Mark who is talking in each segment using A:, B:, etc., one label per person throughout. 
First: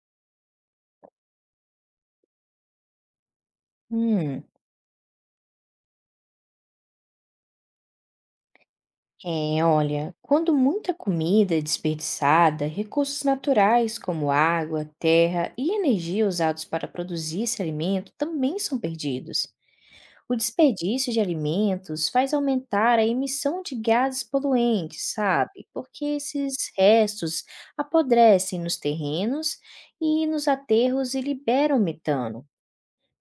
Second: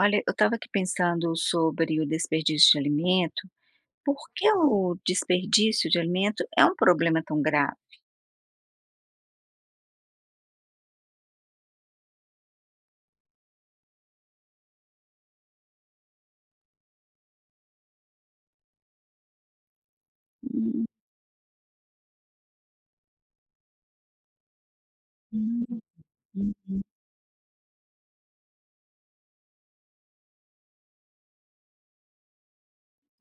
A: Olha, eu estava aqui pensando sobre o desperdício de alimento. Por
B: Hum,
A: que o desperdício de alimento é um problema tão grave?
B: é, olha, quando muita comida é desperdiçada, recursos naturais como água, terra e energia usados para produzir esse alimento também são perdidos. O
A: Hum,
B: desperdício de alimentos faz aumentar a emissão de gases poluentes, sabe? Porque esses
A: uhum.
B: restos apodrecem nos terrenos e nos aterros e liberam metano.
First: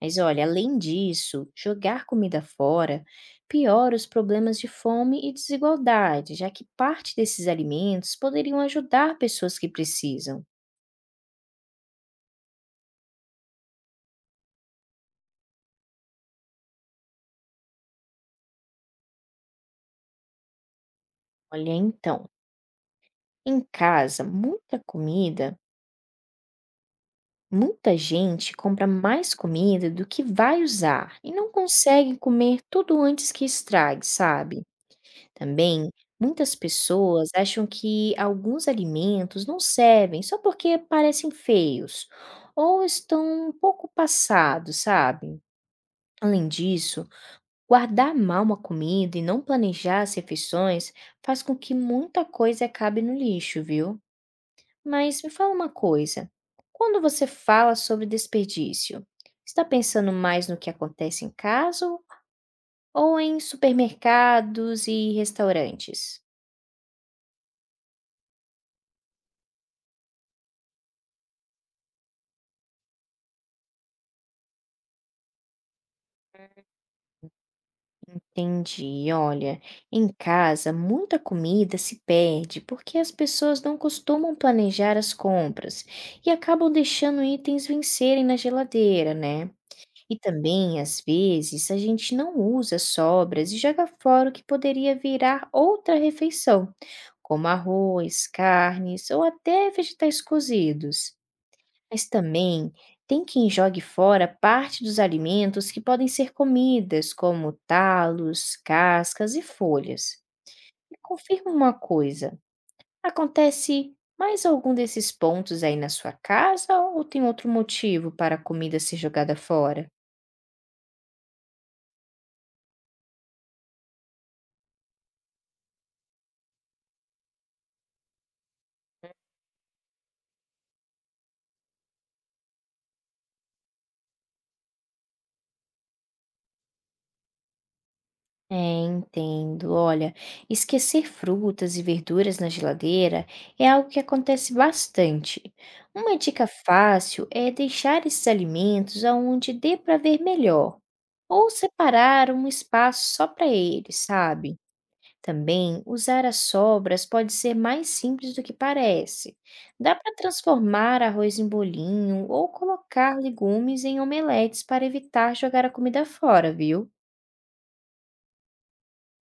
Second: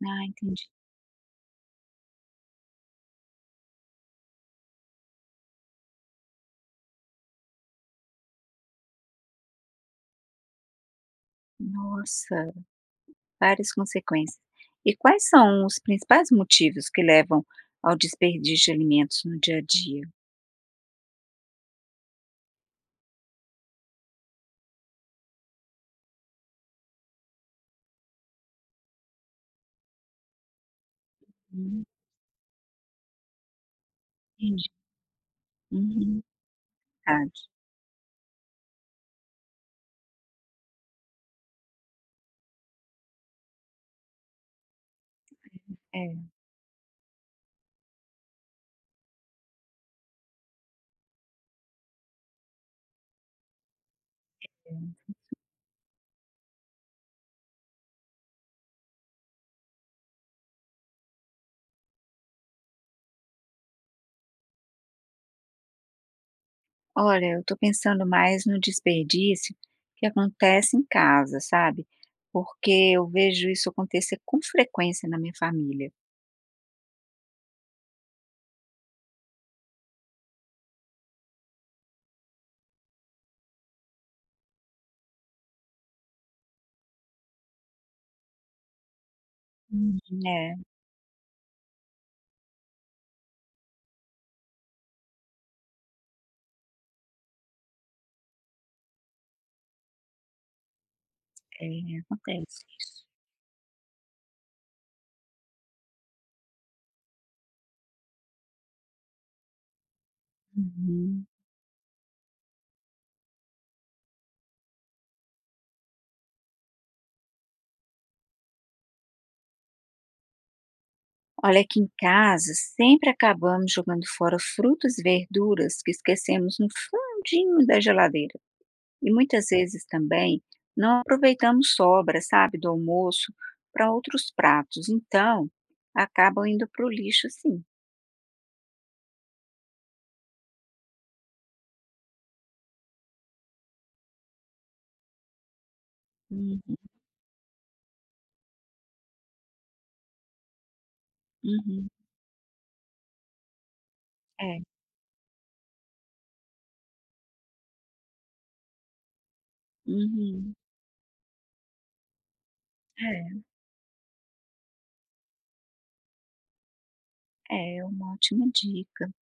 B: Mas
A: Ah,
B: olha,
A: entendi.
B: além disso, jogar comida fora piora os problemas de fome e desigualdade, já que parte desses alimentos poderiam ajudar pessoas que precisam.
A: Nossa, várias consequências. E quais são os principais motivos que levam ao desperdício de alimentos no dia a dia?
B: Olha então, em casa, muita gente compra mais comida do que vai usar e não
A: Hum,
B: consegue comer tudo antes que estrague, sabe?
A: entendi.
B: Também,
A: Uhum,
B: muitas pessoas
A: verdade.
B: acham que alguns alimentos não servem só porque parecem feios ou estão um pouco passados, sabe?
A: É.
B: Além disso, guardar mal uma comida e não planejar as refeições faz com que muita coisa acabe no lixo, viu? Mas me fala uma coisa: quando você fala sobre desperdício, está pensando mais no que acontece em casa ou em supermercados e restaurantes?
A: Olha, eu tô pensando mais no desperdício que acontece em casa, sabe? Porque eu vejo isso acontecer com frequência na minha família.
B: Entendi. Olha, em casa, muita comida se perde porque as pessoas não costumam planejar as compras e acabam deixando itens vencerem na geladeira, né?
A: Uhum.
B: E
A: É,
B: também, às vezes, a gente não usa as sobras e joga fora o que poderia virar outra refeição, como arroz, carnes ou até vegetais cozidos.
A: é,
B: Mas
A: acontece
B: também
A: isso.
B: tem quem jogue fora parte dos alimentos que podem ser comidas, como talos, cascas e folhas. E
A: Uhum.
B: confirma uma coisa: acontece mais algum desses pontos aí na sua casa ou tem outro motivo para a comida ser jogada fora?
A: Olha, aqui em casa sempre acabamos jogando fora frutas e verduras que esquecemos no fundinho da geladeira. E muitas vezes também não aproveitamos sobras, sabe, do almoço para outros pratos. Então, acabam indo para o lixo, sim.
B: É, entendo. Olha, esquecer frutas e verduras na geladeira é algo que acontece bastante. Uma dica
A: Hum.
B: fácil é deixar esses alimentos aonde dê para ver melhor, ou
A: Uhum.
B: separar um espaço só para eles, sabe?
A: É.
B: Também usar as sobras pode ser mais simples do que parece. Dá para
A: Uhum.
B: transformar arroz em bolinho ou colocar legumes em omeletes para evitar jogar a comida fora, viu?
A: É, é uma ótima dica.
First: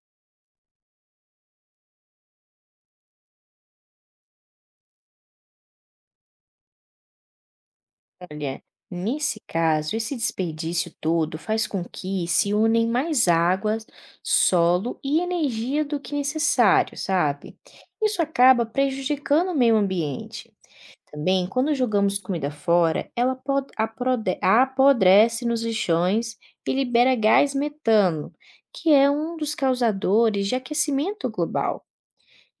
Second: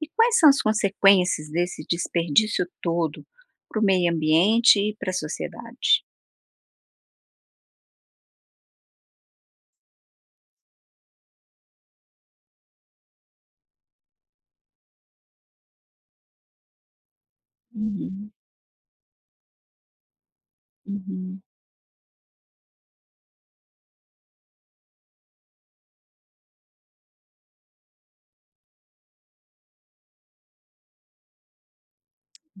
A: E quais são as consequências desse desperdício todo para o meio ambiente e para a sociedade?
B: Olha, nesse caso, esse desperdício todo faz com que se unem mais águas, solo e energia do que necessário, sabe? Isso
A: Uhum,
B: acaba prejudicando o meio ambiente.
A: uhum.
B: Também, quando jogamos comida fora, ela apodrece nos lixões e libera gás metano, que é um dos causadores de aquecimento global.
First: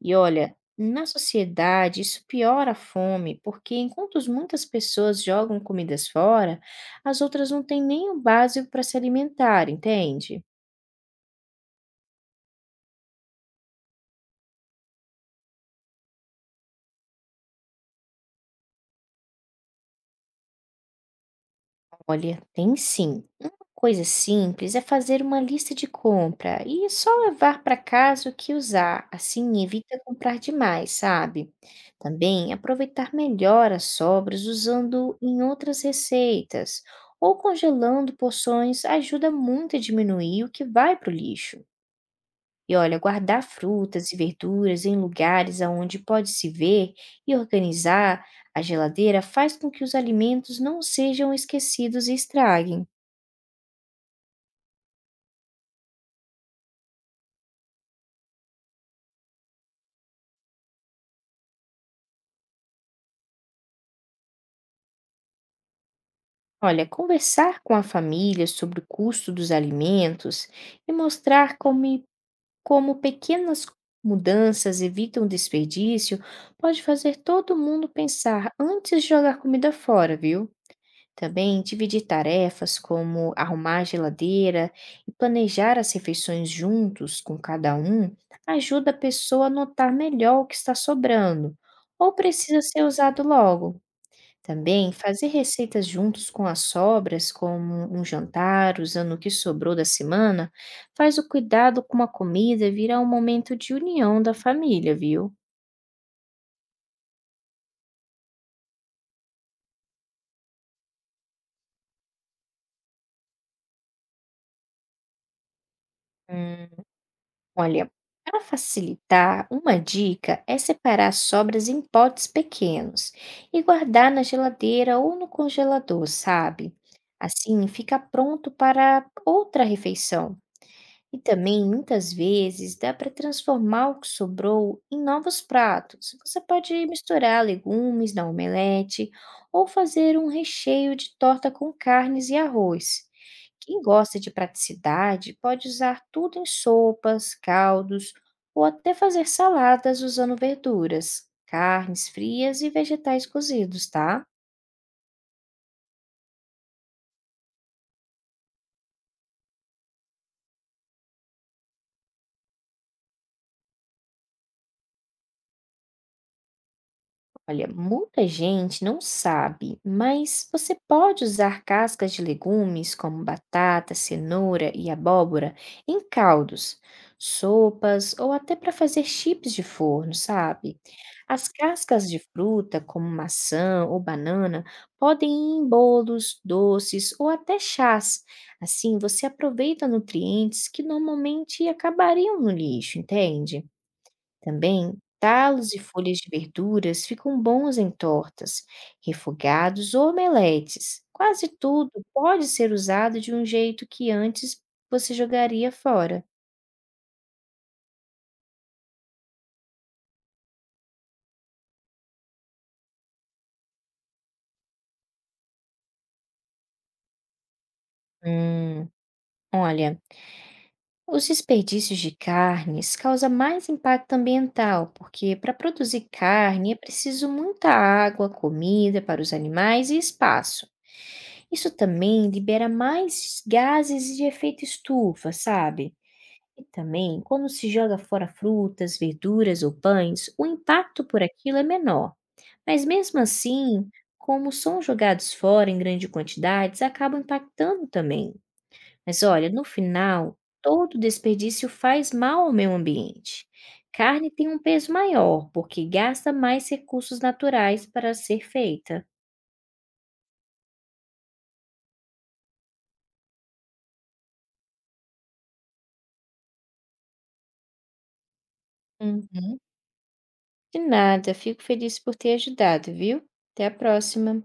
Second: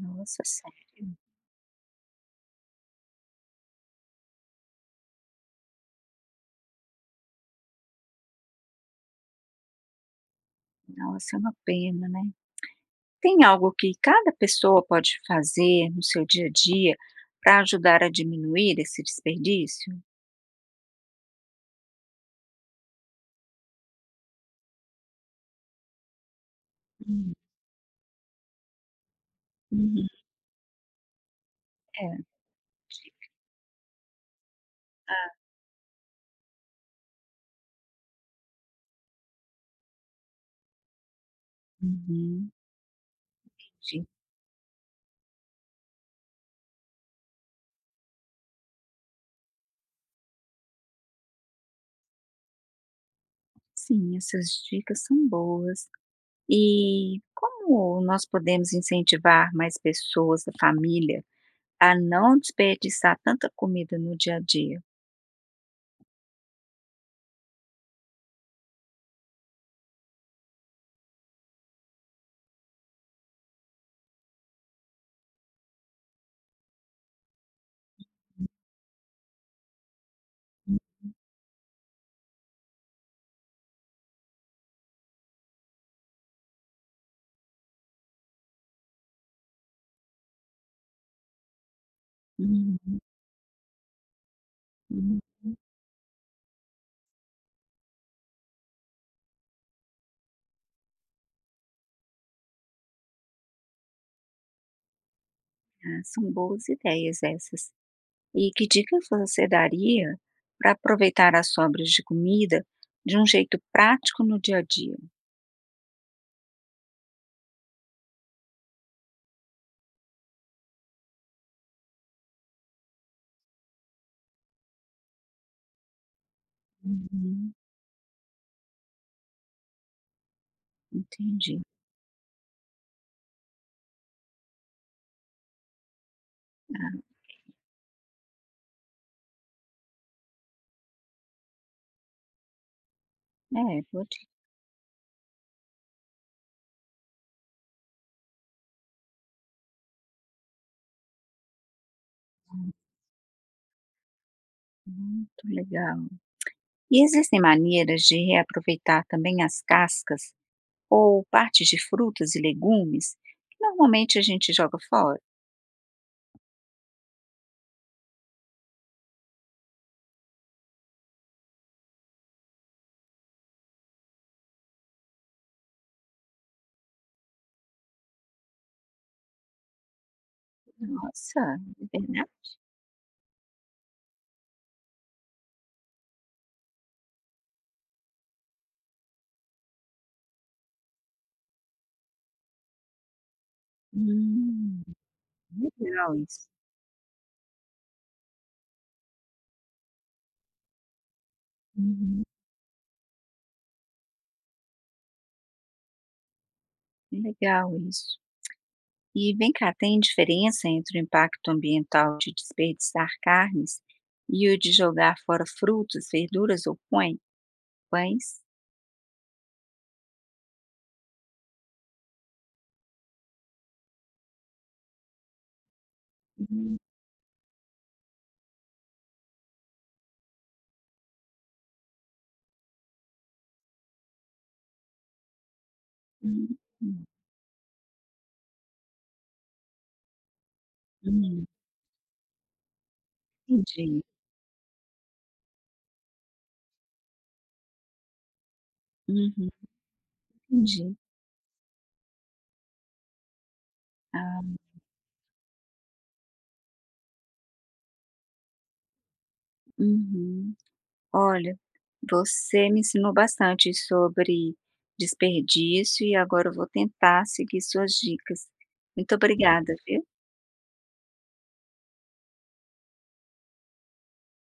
B: E olha, na
A: sério.
B: sociedade isso piora a fome, porque enquanto as muitas pessoas jogam comidas fora, as outras não têm nem o básico para se alimentar, entende?
A: Nossa, é uma pena, né. Tem algo que cada pessoa pode fazer no seu dia a dia para ajudar a diminuir esse desperdício?
B: Olha, tem sim. Uma coisa simples é fazer uma lista de compra e só
A: Hum,
B: levar para casa o que usar, assim evita
A: uhum.
B: comprar demais, sabe?
A: É,
B: Também aproveitar
A: dica.
B: melhor as sobras usando em outras receitas ou congelando porções ajuda muito a diminuir o que vai para o lixo.
A: Uhum,
B: E olha, guardar
A: entendi.
B: frutas e verduras em lugares aonde pode se ver e organizar a geladeira faz com que os alimentos não sejam esquecidos e estraguem.
A: Sim, essas dicas são boas. E como nós podemos incentivar mais pessoas da família a não desperdiçar tanta comida no dia a dia?
B: Olha, conversar com a família sobre o custo dos alimentos e mostrar como pequenas mudanças evitam desperdício pode fazer todo mundo pensar antes de jogar comida fora, viu? Também dividir tarefas como arrumar a geladeira e planejar as refeições juntos com cada um ajuda a pessoa a notar melhor o que está sobrando ou precisa ser
A: Hum,
B: usado logo. Também
A: hum.
B: fazer receitas juntos com as sobras, como um jantar usando o que sobrou da semana, faz o cuidado com a comida virar um momento de união da família, viu?
A: Ah, são boas ideias essas. E que dicas você daria para aproveitar as sobras de comida de um jeito prático no dia a dia?
B: Olha, para facilitar, uma dica é separar sobras em potes pequenos e guardar na geladeira ou no congelador, sabe?
A: Uhum,
B: Assim fica pronto para outra refeição. E
A: entendi.
B: também, muitas vezes, dá para transformar o que sobrou em novos pratos. Você pode misturar legumes na omelete ou fazer um recheio de torta com carnes e arroz. Quem
A: É, boa
B: gosta
A: dica,
B: de praticidade pode usar tudo em sopas, caldos ou até fazer saladas usando verduras, carnes frias e vegetais cozidos, tá?
A: muito legal. E existem maneiras de reaproveitar também as cascas ou partes de frutas e legumes que normalmente a gente joga fora.
B: Olha, muita gente não sabe, mas você pode usar cascas de legumes como batata, cenoura e abóbora em caldos, sopas ou até para fazer chips de forno, sabe? As
A: Nossa, é
B: cascas de
A: verdade?
B: fruta, como maçã ou banana, podem ir em bolos, doces ou até chás. Assim, você aproveita nutrientes que normalmente acabariam no lixo, entende?
A: Hum,
B: Também, talos e
A: legal
B: folhas de
A: isso.
B: verduras ficam bons em tortas, refogados ou omeletes. Quase tudo
A: Uhum,
B: pode ser usado de um jeito que antes você jogaria fora.
A: legal isso. E vem cá, tem diferença entre o impacto ambiental de desperdiçar carnes e o de jogar fora frutas, verduras ou pães?
B: Hum, olha, os desperdícios de carnes causam mais impacto ambiental, porque para produzir carne é
A: Hum,
B: preciso muita água, comida para os animais e espaço. Isso também libera mais gases de efeito estufa, sabe?
A: hum,
B: E
A: hum,
B: também, quando se joga fora frutas, verduras ou pães, o impacto por
A: hum,
B: aquilo é menor. Mas mesmo assim,
A: entendi.
B: como são jogados fora em grandes quantidades, acabam impactando também. Mas olha,
A: Uhum,
B: no final,
A: entendi.
B: todo desperdício faz mal ao meio ambiente. Carne
A: Ah,
B: tem um peso maior, porque gasta mais recursos naturais para ser feita.
A: uhum. Olha, você me ensinou bastante sobre desperdício e agora eu vou tentar seguir suas dicas. Muito
B: Uhum.
A: obrigada, viu?
B: De nada, fico feliz por ter ajudado, viu? Até a próxima.